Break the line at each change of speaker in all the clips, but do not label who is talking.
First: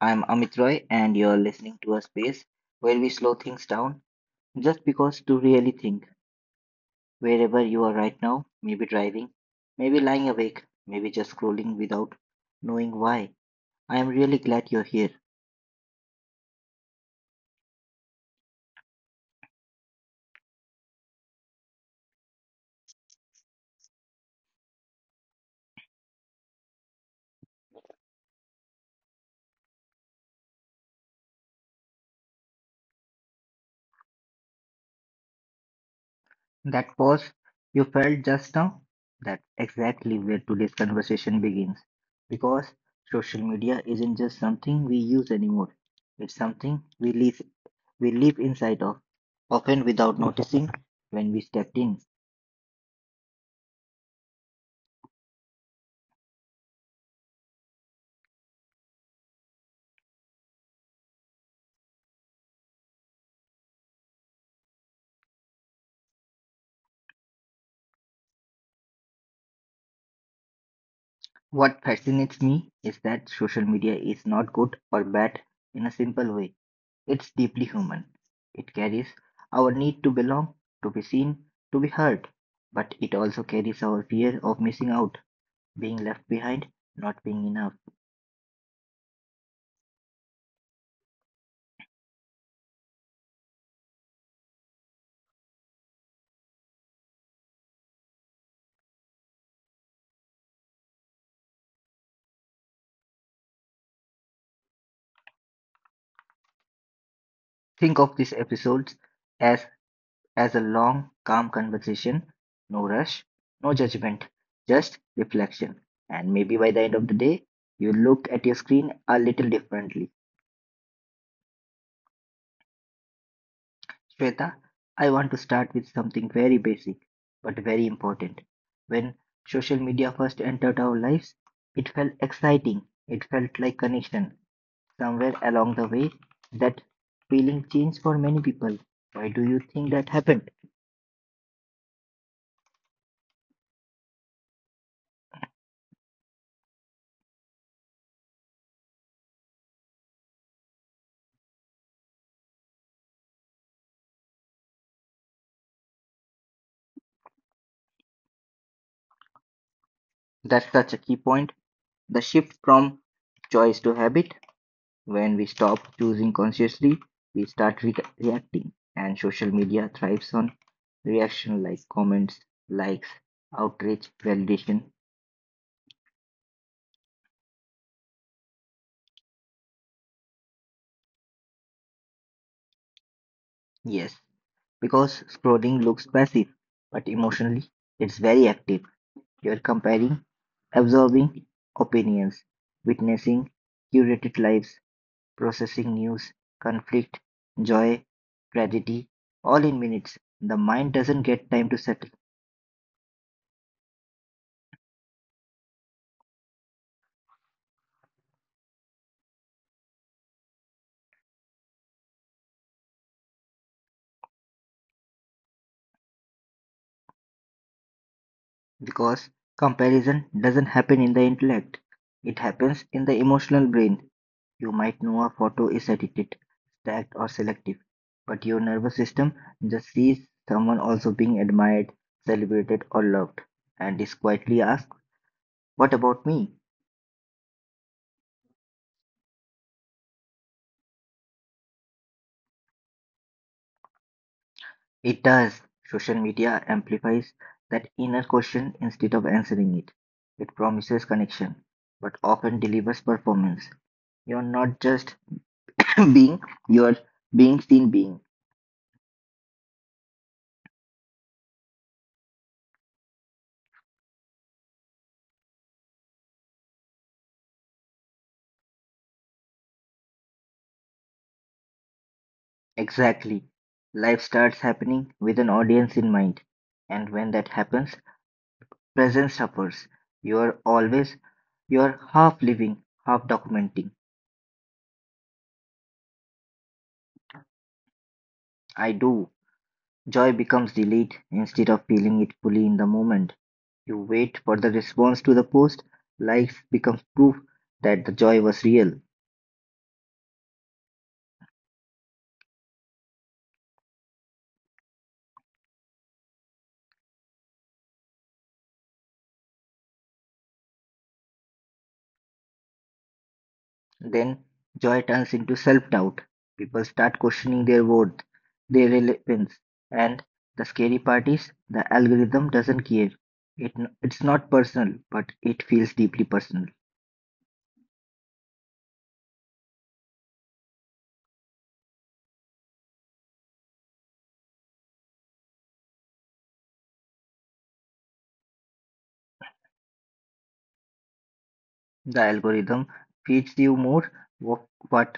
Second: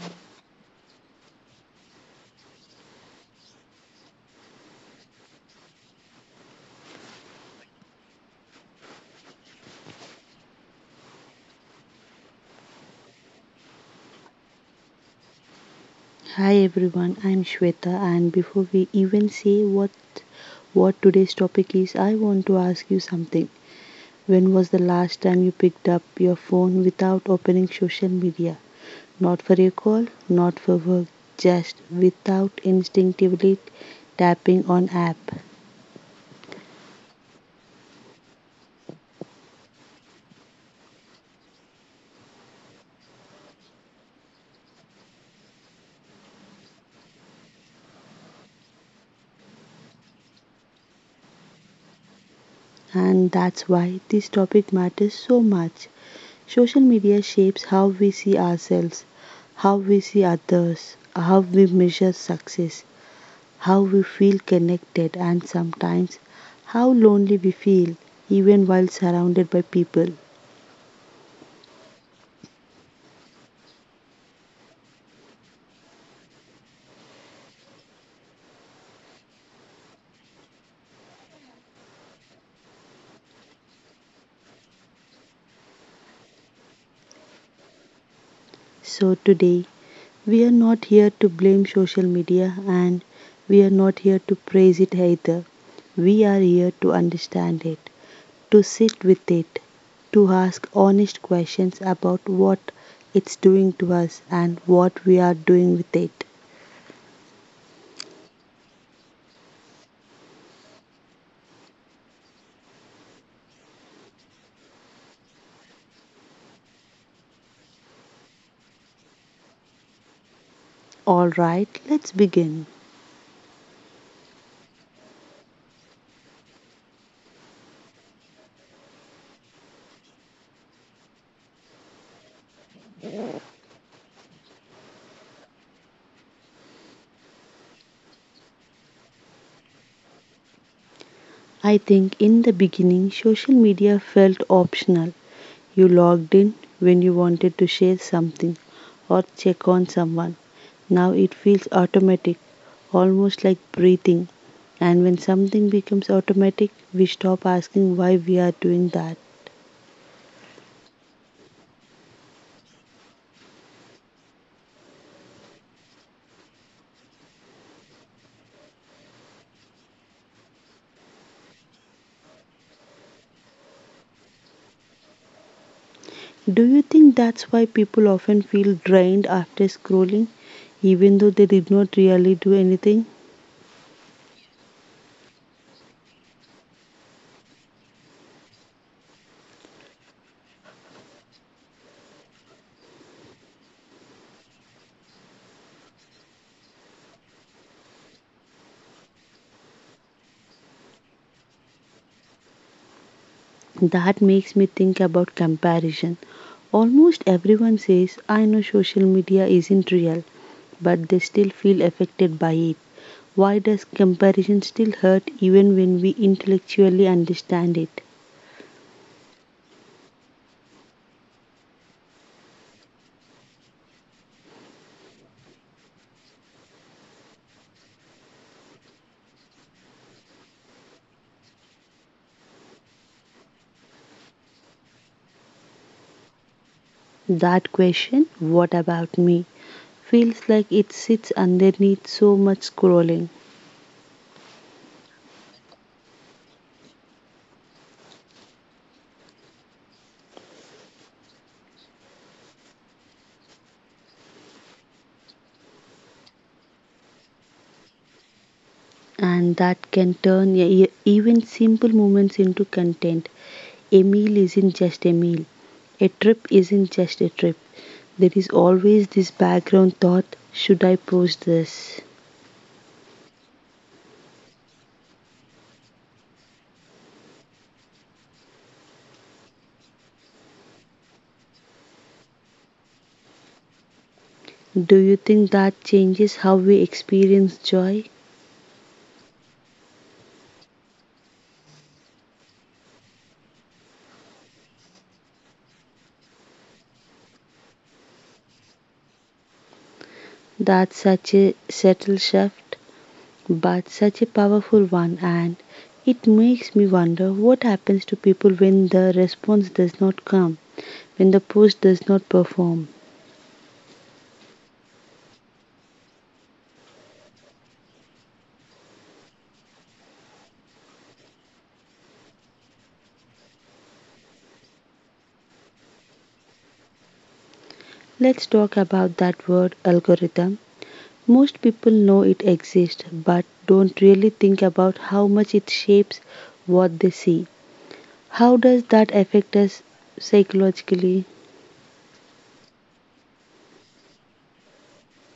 I'm Amit Roy, and you're listening to a space where we slow things down just because to really think. Wherever you are right now, maybe driving, maybe lying awake, maybe just scrolling without knowing why. I am really glad you're here.
Hi everyone, I'm Shweta, and before we even say what today's topic is, I want to ask you something. When was the last time you picked up your phone without opening social media? Not for a call, not for work, just without instinctively tapping on app.
That pause you felt just now, that's exactly where today's conversation begins. Because social media isn't just something we use anymore, it's something we live inside of, often without noticing when we stepped in.
And that's why this topic matters so much. Social media shapes how we see ourselves, how we see others, how we measure success, how we feel connected, and sometimes how lonely we feel even while surrounded by people.
What fascinates me is that social media is not good or bad in a simple way. It's deeply human. It carries our need to belong, to be seen, to be heard, but it also carries our fear of missing out, being left behind, not being enough.
So today, we are not here to blame social media, and we are not here to praise it either. We are here to understand it, to sit with it, to ask honest questions about what it's doing to us and what we are doing with it.
Think of these episodes as as a long, calm conversation. No rush, no judgment, just reflection. And maybe by the end of the day, you look at your screen a little differently.
Alright, let's begin.
Shweta, I want to start with something very basic, but very important. When social media first entered our lives, it felt exciting. It felt like connection. Somewhere along the way, that feeling changed for many people. Why do you think that happened?
I think in the beginning, social media felt optional. You logged in when you wanted to share something or check on someone. Now it feels automatic, almost like breathing. And when something becomes automatic, we stop asking why we are doing that.
That's such a key point. The shift from choice to habit. When we stop choosing consciously, we start reacting, and social media thrives on reaction like comments, likes, outrage, validation.
Do you think that's why people often feel drained after scrolling, even though they did not really do anything?
Yes, because scrolling looks passive, but emotionally it's very active. You're comparing, absorbing opinions, witnessing curated lives, processing news, conflict, joy, tragedy, all in minutes. The mind doesn't get time to settle.
That makes me think about comparison. Almost everyone says, I know social media isn't real, but they still feel affected by it. Why does comparison still hurt even when we intellectually understand it?
Because comparison doesn't happen in the intellect, it happens in the emotional brain. You might know a photo is edited, stacked, or selective, but your nervous system just sees someone also being admired, celebrated, or loved, and is quietly asked, what about me?
That question, what about me, feels like it sits underneath so much scrolling,
It does. Social media amplifies that inner question instead of answering it. It promises connection, but often delivers performance. You're not just being, you're being seen being.
and that can turn even simple moments into content. A meal isn't just a meal. A trip isn't just a trip. There is always this background thought, should I post this?
Exactly. Life starts happening with an audience in mind. And when that happens, presence suffers. You're always, you're half living, half documenting.
Do you think that changes how we experience joy?
I do. Joy becomes delayed instead of feeling it fully in the moment. You wait for the response to the post. Life becomes proof that the joy was real.
That's such a subtle shift, but such a powerful one, and it makes me wonder what happens to people when the response does not come, when the post does not perform.
Then joy turns into self-doubt. People start questioning their worth, their relevance, and the scary part is the algorithm doesn't care. It's not personal, but it feels deeply personal.
Let's talk about that word algorithm. Most people know it exists but don't really think about how much it shapes what they see. How does that affect us psychologically?
The algorithm feeds you more what, what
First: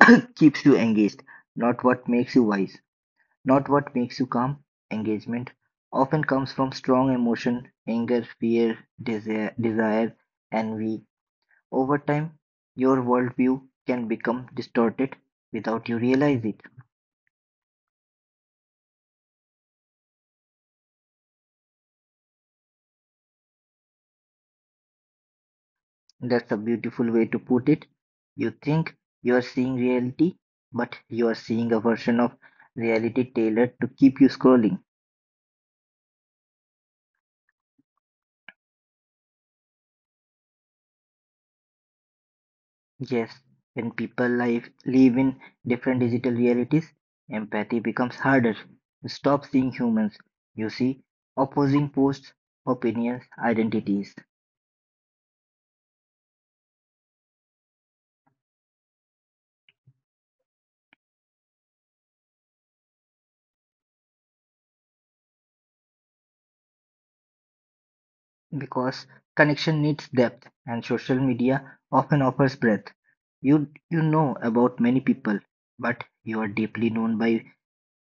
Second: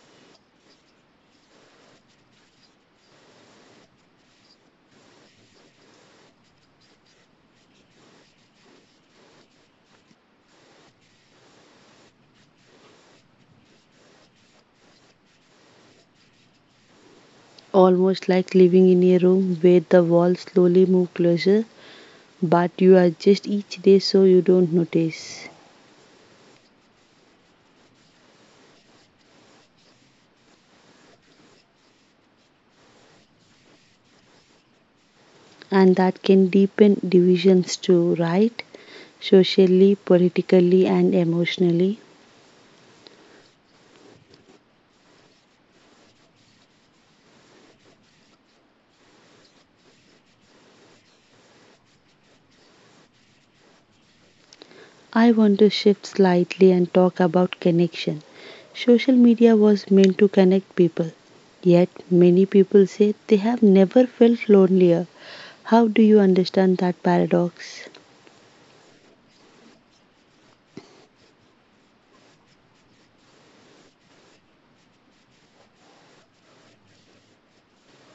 keeps you engaged, not what makes you wise, not what makes you calm. Engagement often comes from strong emotion, anger, fear, desire, envy. Over time, your worldview can become distorted without you realize it.
Almost like living in a room where the walls slowly move closer, but you adjust each day so you don't notice.
That's a beautiful way to put it. You think you are seeing reality, but you are seeing a version of reality tailored to keep you scrolling.
And that can deepen divisions too, right? Socially, politically, and emotionally.
Yes, when people live in different digital realities, empathy becomes harder. You stop seeing humans. You see opposing posts, opinions, identities.
I want to shift slightly and talk about connection. Social media was meant to connect people, yet many people say they have never felt lonelier. How do you understand that paradox?
Because connection needs depth, and social media often offers breadth. You know about many people, but you are deeply known by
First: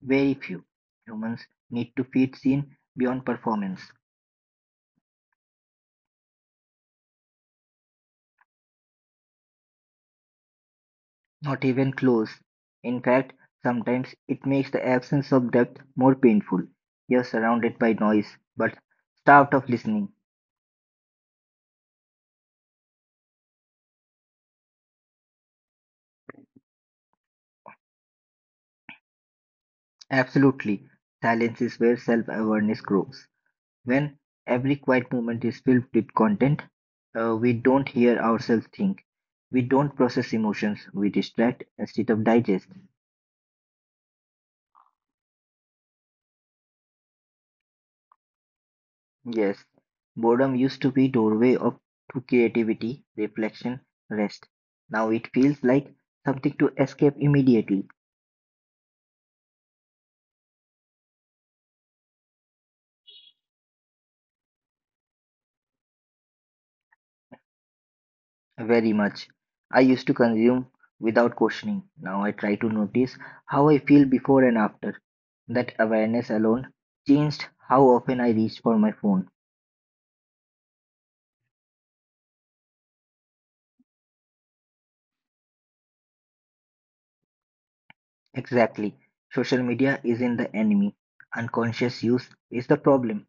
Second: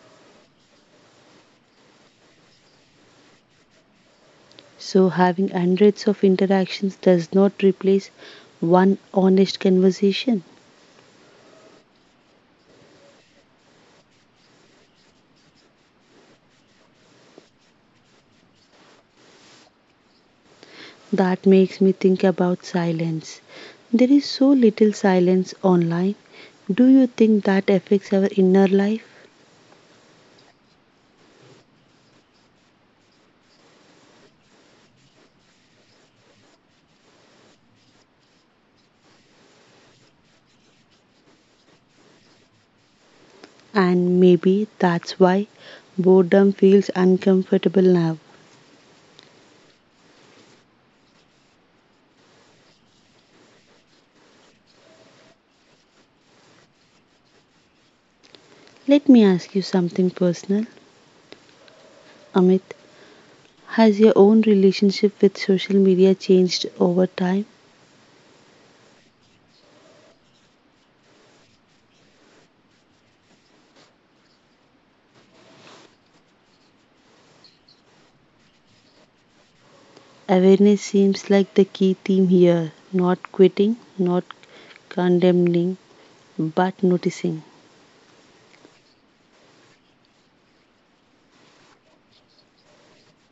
very few. Humans need to feel seen beyond performance.
So, having hundreds of interactions does not replace one honest conversation.
Not even close. In fact, sometimes it makes the absence of depth more painful. You're surrounded by noise, but starved of listening.
That makes me think about silence. There is so little silence online. Do you think that affects our inner life?
Absolutely, silence is where self-awareness grows. When every quiet moment is filled with content, we don't hear ourselves think. We don't process emotions. We distract instead of digest.
And maybe that's why boredom feels uncomfortable now.
Yes, boredom used to be doorway of to creativity, reflection, rest. Now it feels like something to escape immediately.
Let me ask you something personal. Amit, has your own relationship with social media changed over time?
Very much. I used to consume without questioning. Now I try to notice how I feel before and after. That awareness alone changed how often I reach for my phone.
Awareness seems like the key theme here, not quitting, not condemning, but noticing.
Exactly. Social media isn't the enemy. Unconscious use is the problem.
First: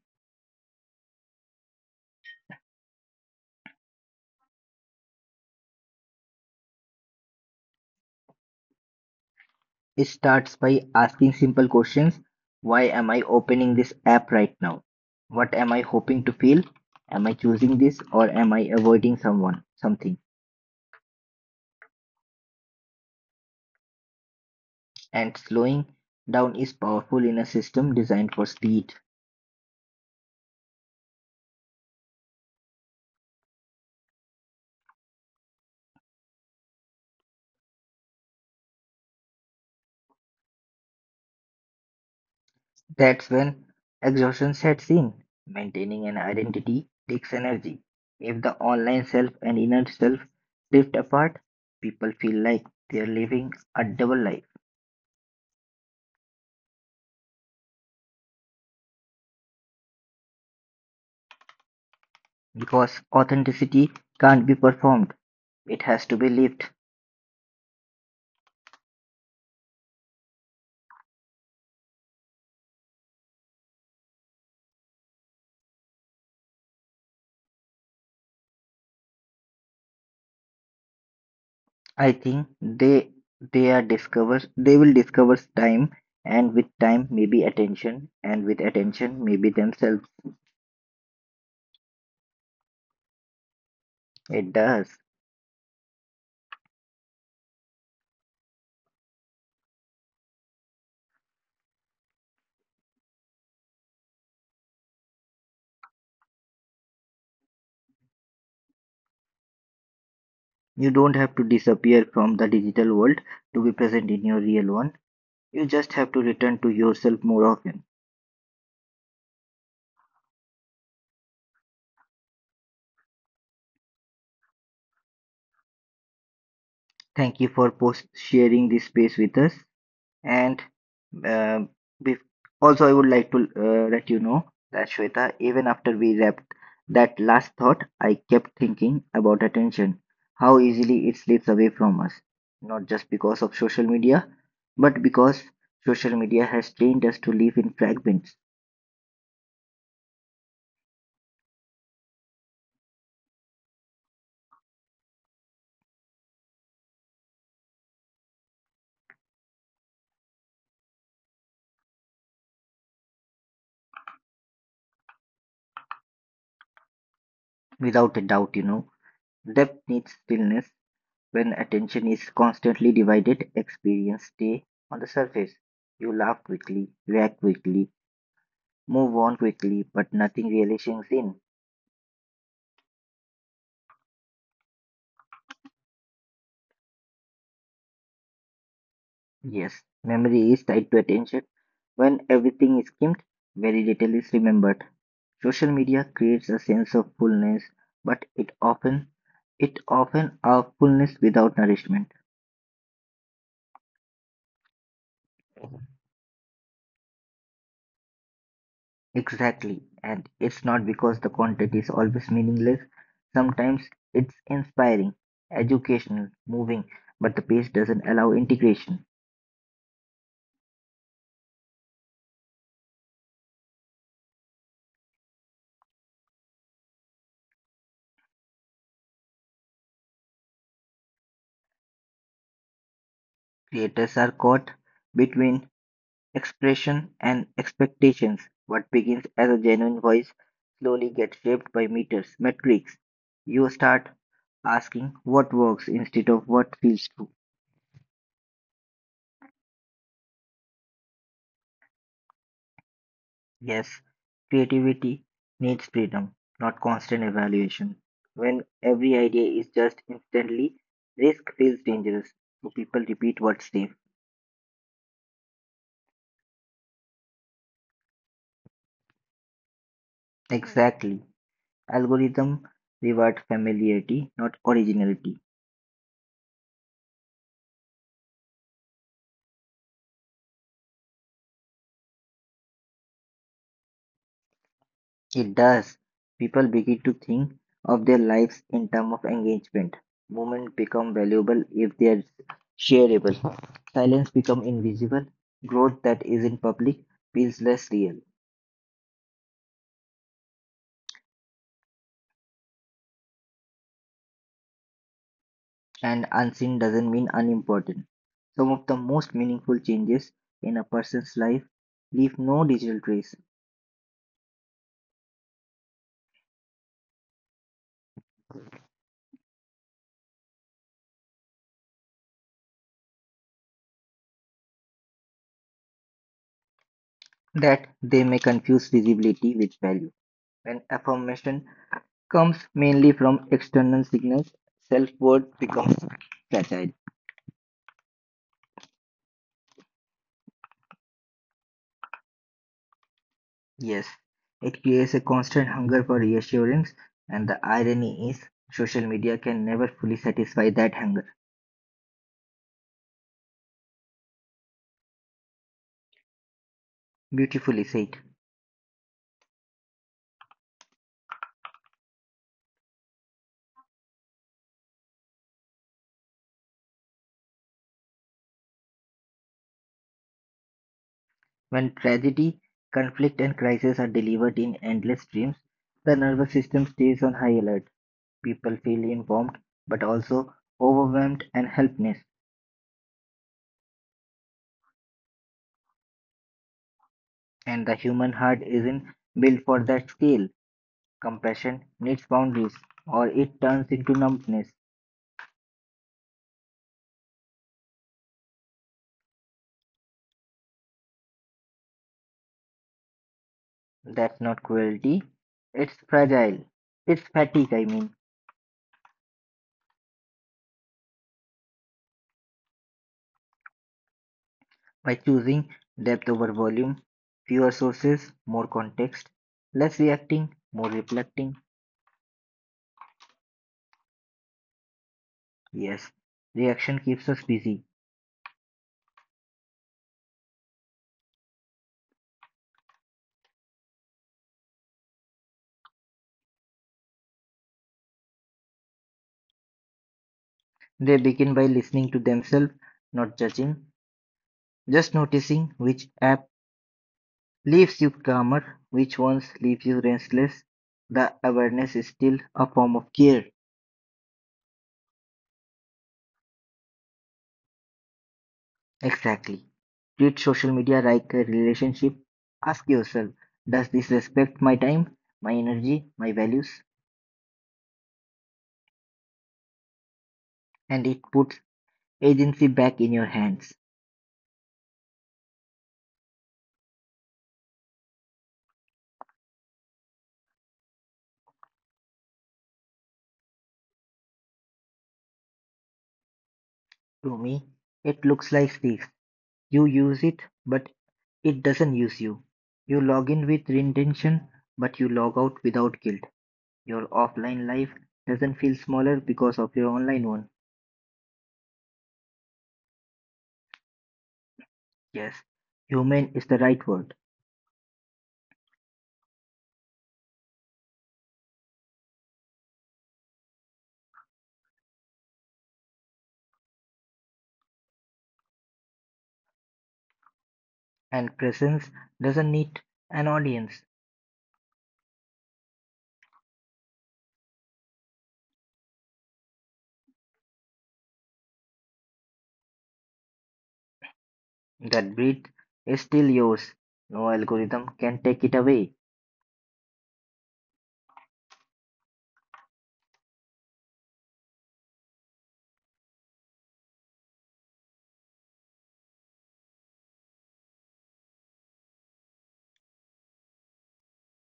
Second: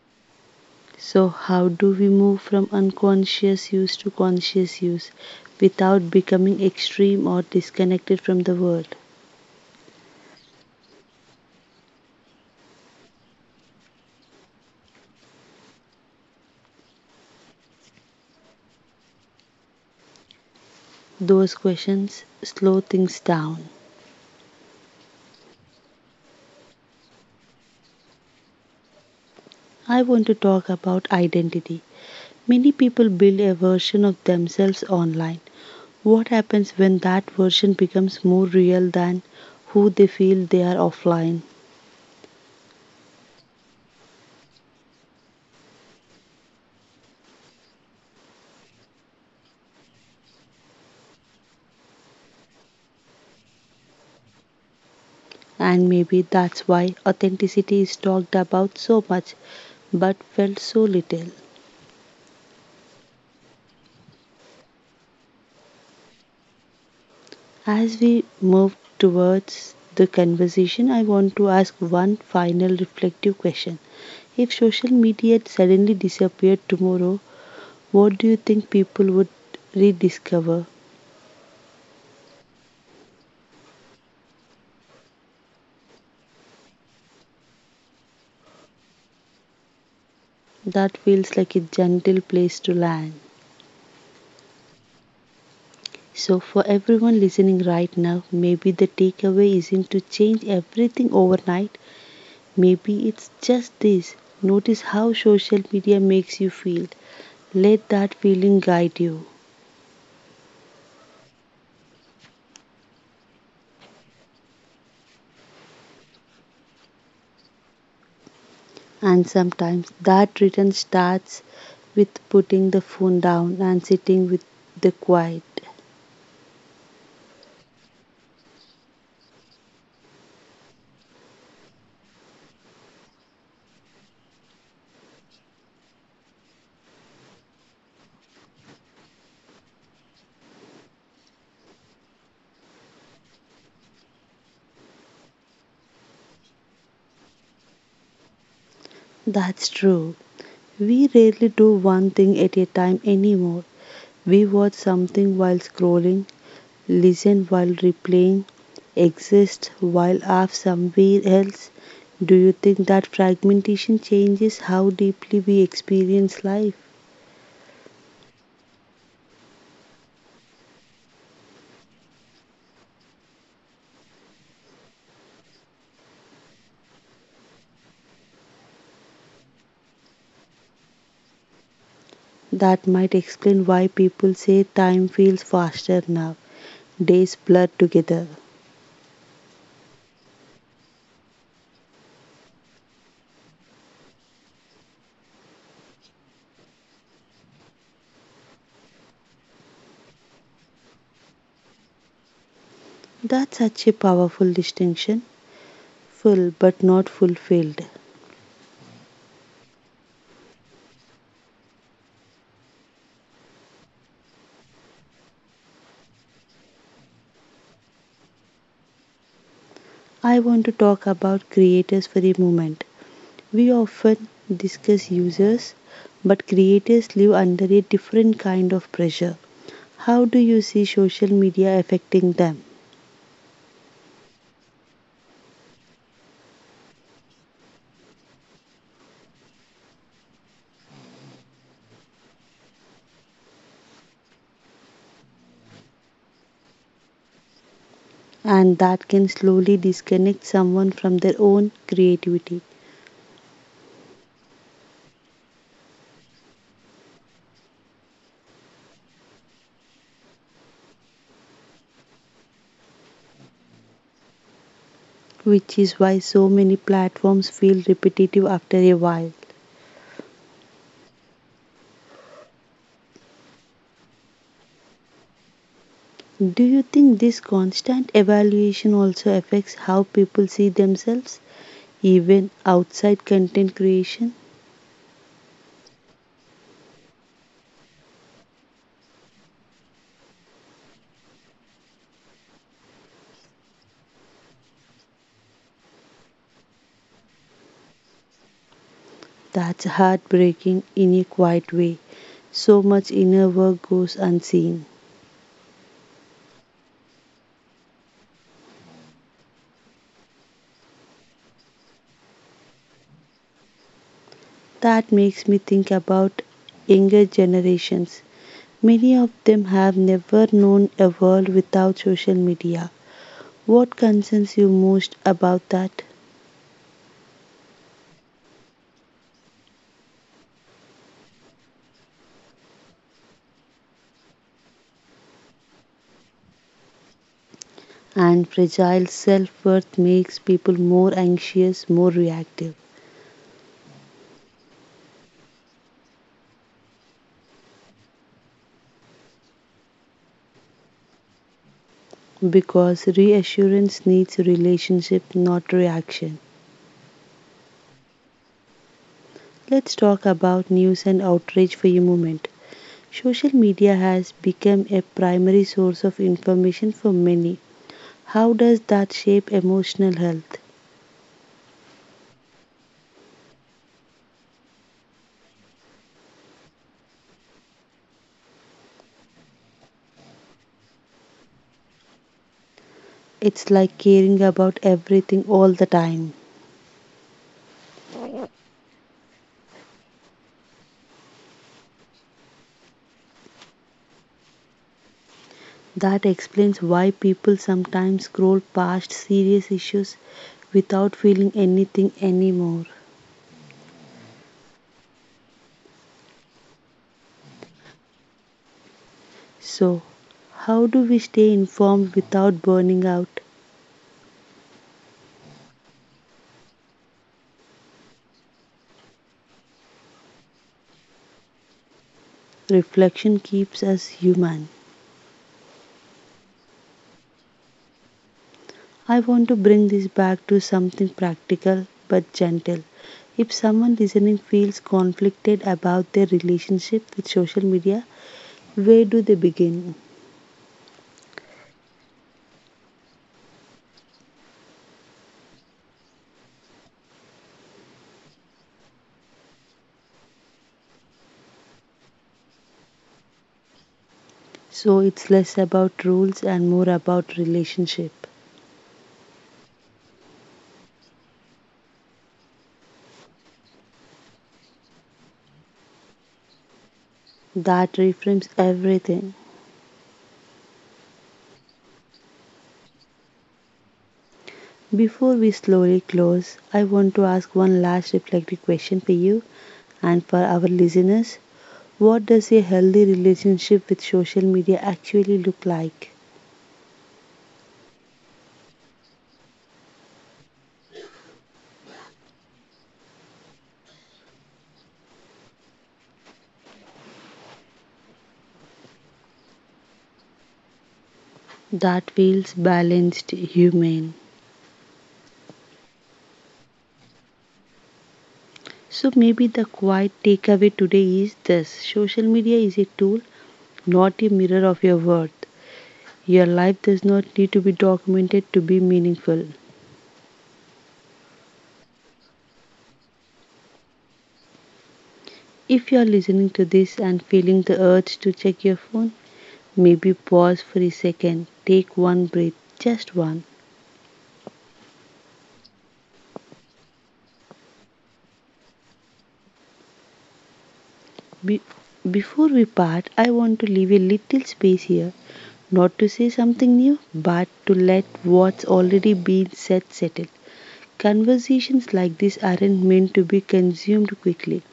So, how do we move from unconscious use to conscious use without becoming extreme or disconnected from the world?
It starts by asking simple questions. Why am I opening this app right now? What am I hoping to feel? Am I choosing this or am I avoiding someone, something?
Those questions slow things down.
And slowing down is powerful in a system designed for speed.
I want to talk about identity. Many people build a version of themselves online. What happens when that version becomes more real than who they feel they are offline?
That's when exhaustion sets in. Maintaining an identity takes energy. If the online self and inner self drift apart, people feel like they're living a double life
And maybe that's why authenticity is talked about so much but felt so little.
because authenticity can't be performed. It has to be lived.
As we move towards the conversation, I want to ask one final reflective question. If social media suddenly disappeared tomorrow, what do you think people would rediscover?
I think they are discover they will discover time and with time maybe attention and with attention maybe themselves.
That feels like a gentle place to land.
It does.
So, for everyone listening right now, maybe the takeaway isn't to change everything overnight. Maybe it's just this: notice how social media makes you feel. Let that feeling guide you.
You don't have to disappear from the digital world to be present in your real one. You just have to return to yourself more often.
And sometimes that return starts with putting the phone down and sitting with the quiet.
Thank you for post sharing this space with us. And um bef- also, I would like to let you know that Shweta, even after we wrapped that last thought, I kept thinking about attention, how easily it slips away from us, not just because of social media, but because social media has trained us to live in fragments.
That's true. We rarely do one thing at a time anymore. We watch something while scrolling, listen while replaying, exist while off somewhere else. Do you think that fragmentation changes how deeply we experience life?
Without a doubt, you know, depth needs stillness. When attention is constantly divided, experience stay on the surface. You laugh quickly, react quickly, move on quickly, but nothing really sinks in.
That might explain why people say time feels faster now, days blur together.
Yes, memory is tied to attention. When everything is skimmed, very little is remembered. Social media creates a sense of fullness, but it often a fullness without nourishment.
That's such a powerful distinction, full but not fulfilled.
Exactly, and it's not because the content is always meaningless. Sometimes it's inspiring, educational, moving, but the pace doesn't allow integration.
I want to talk about creators for a moment. We often discuss users, but creators live under a different kind of pressure. How do you see social media affecting them?
Creators are caught between expression and expectations. What begins as a genuine voice slowly gets shaped by meters, metrics. You start asking what works instead of what feels true.
And that can slowly disconnect someone from their own creativity,
Yes, creativity needs freedom, not constant evaluation. When every idea is just instantly, risk feels dangerous, so people repeat what's safe.
which is why so many platforms feel repetitive after a while.
Exactly. Algorithm reward familiarity, not originality.
Do you think this constant evaluation also affects how people see themselves, even outside content creation?
It does. People begin to think of their lives in terms of engagement. Moments become valuable if they are shareable. Silence become invisible. Growth that isn't public feels less real.
That's heartbreaking in a quiet way. So much inner work goes unseen.
And unseen doesn't mean unimportant. Some of the most meaningful changes in a person's life leave no digital trace.
That makes me think about younger generations. Many of them have never known a world without social media. What concerns you most about that?
That they may confuse visibility with value. When affirmation comes mainly from external signals, self worth becomes fragile.
And fragile self worth makes people more anxious, more reactive.
Yes, it creates a constant hunger for reassurance, and the irony is social media can never fully satisfy that hunger.
Because reassurance needs relationship, not reaction.
Beautifully said.
Let's talk about news and outrage for a moment. Social media has become a primary source of information for many. How does that shape emotional health?
When tragedy, conflict, and crisis are delivered in endless streams, the nervous system stays on high alert. People feel informed but also overwhelmed and helpless.
It's like caring about everything all the time.
And the human heart isn't built for that scale. Compassion needs boundaries, or it turns into numbness.
That explains why people sometimes scroll past serious issues without feeling anything anymore.
That's not cruelty. It's fragile. It's fatigue, I mean.
So, how do we stay informed without burning out?
By choosing depth over volume, fewer sources, more context, less reacting, more reflecting.
Reflection keeps us human.
Yes, reaction keeps us busy.
I want to bring this back to something practical but gentle. If someone listening feels conflicted about their relationship with social media, where do they begin?
They begin by listening to themselves, not judging, just noticing which app leaves you calmer, which ones leave you restless. The awareness is still a form of care.
So it's less about rules and more about relationship.
Exactly. Treat social media like a relationship. Ask yourself, does this respect my time, my energy, my values?
That reframes everything.
And it puts agency back in your hands.
Before we slowly close, I want to ask one last reflective question for you and for our listeners. What does a healthy relationship with social media actually look like?
To me, it looks like this. You use it, but it doesn't use you. You log in with intention, but you log out without guilt. Your offline life doesn't feel smaller because of your online one.
That feels balanced, human.
Yes, human is the right word,
So maybe the quiet takeaway today is this: social media is a tool, not a mirror of your worth. Your life does not need to be documented to be meaningful.
and presence doesn't need an audience.
If you are listening to this and feeling the urge to check your phone, maybe pause for a second, take one breath, just one.
That breath is still yours. No algorithm can take it away.
Be- Before we part, I want to leave a little space here, not to say something new, but to let what's already been said settle. Conversations like this aren't meant to be consumed quickly.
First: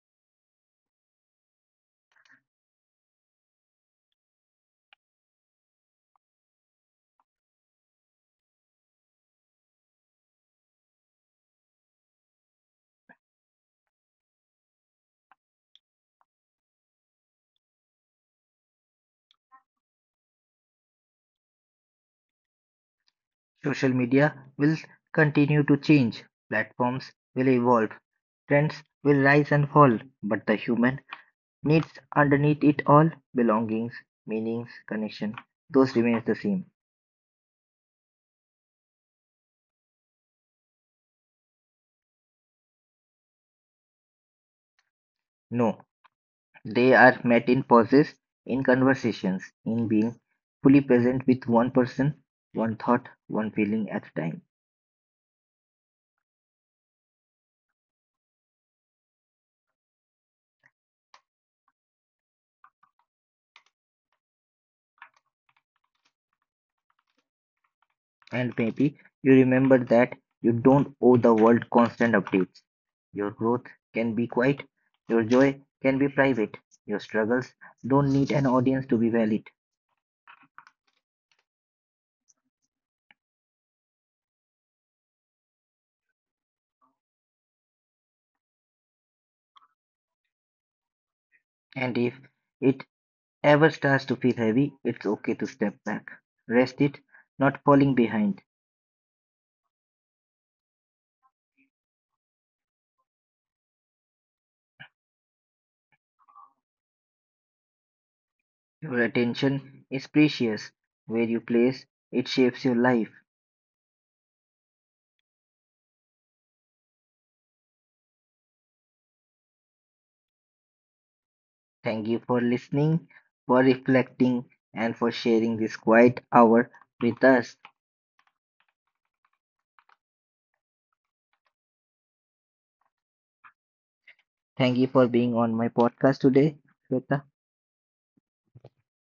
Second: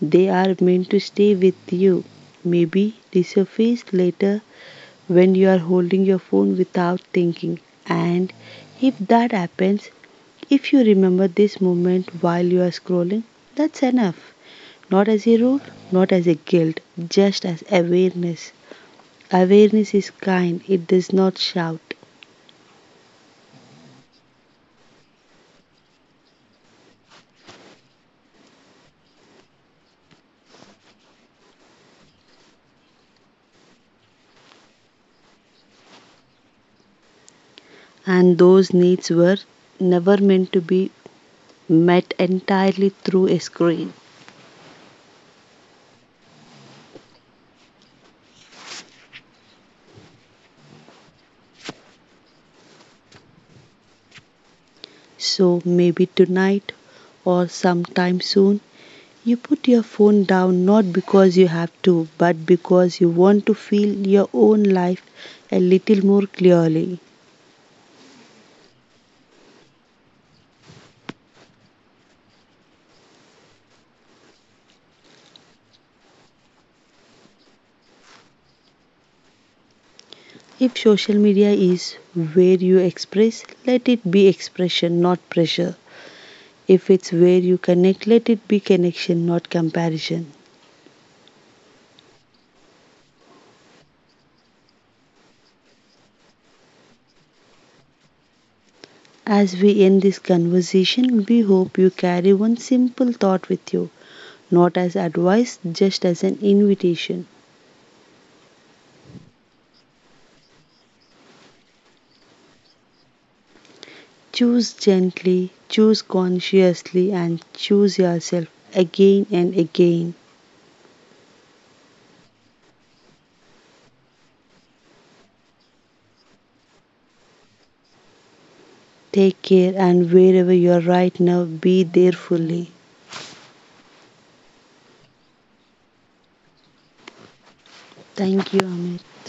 They are meant to stay with you, maybe resurface later when you are holding your phone without thinking. And if that happens, if you remember this moment while you are scrolling, that's enough. Not as a rule, not as a guilt, just as awareness. Awareness is kind, it does not shout.
Social media will continue to change, platforms will evolve, trends will rise and fall, but the human needs underneath it all, belongings, meanings, connection. Those remains the same.
And those needs were never meant to be met entirely through a screen.
No, they are met in pauses, in conversations, in being fully present with one person, one thought, one feeling at a time.
So maybe tonight or sometime soon, you put your phone down, not because you have to, but because you want to feel your own life a little more clearly.
And maybe you remember that you don't owe the world constant updates. Your growth can be quiet, your joy can be private, your struggles don't need an audience to be valid.
If social media is where you express, let it be expression, not pressure. If it's where you connect, let it be connection, not comparison.
And if it ever starts to feel heavy, it's okay to step back. Rest it, not falling behind.
As we end this conversation, we hope you carry one simple thought with you, not as advice, just as an invitation.
Your attention is precious. Where you place it shapes your life.
Choose gently, choose consciously, and choose yourself again and again.
Thank you for listening, for reflecting, and for sharing this quiet hour with us.
Take care, and wherever you are right now, be there fully.
Thank you for being on my podcast today, Shweta.
Thank you, Amit.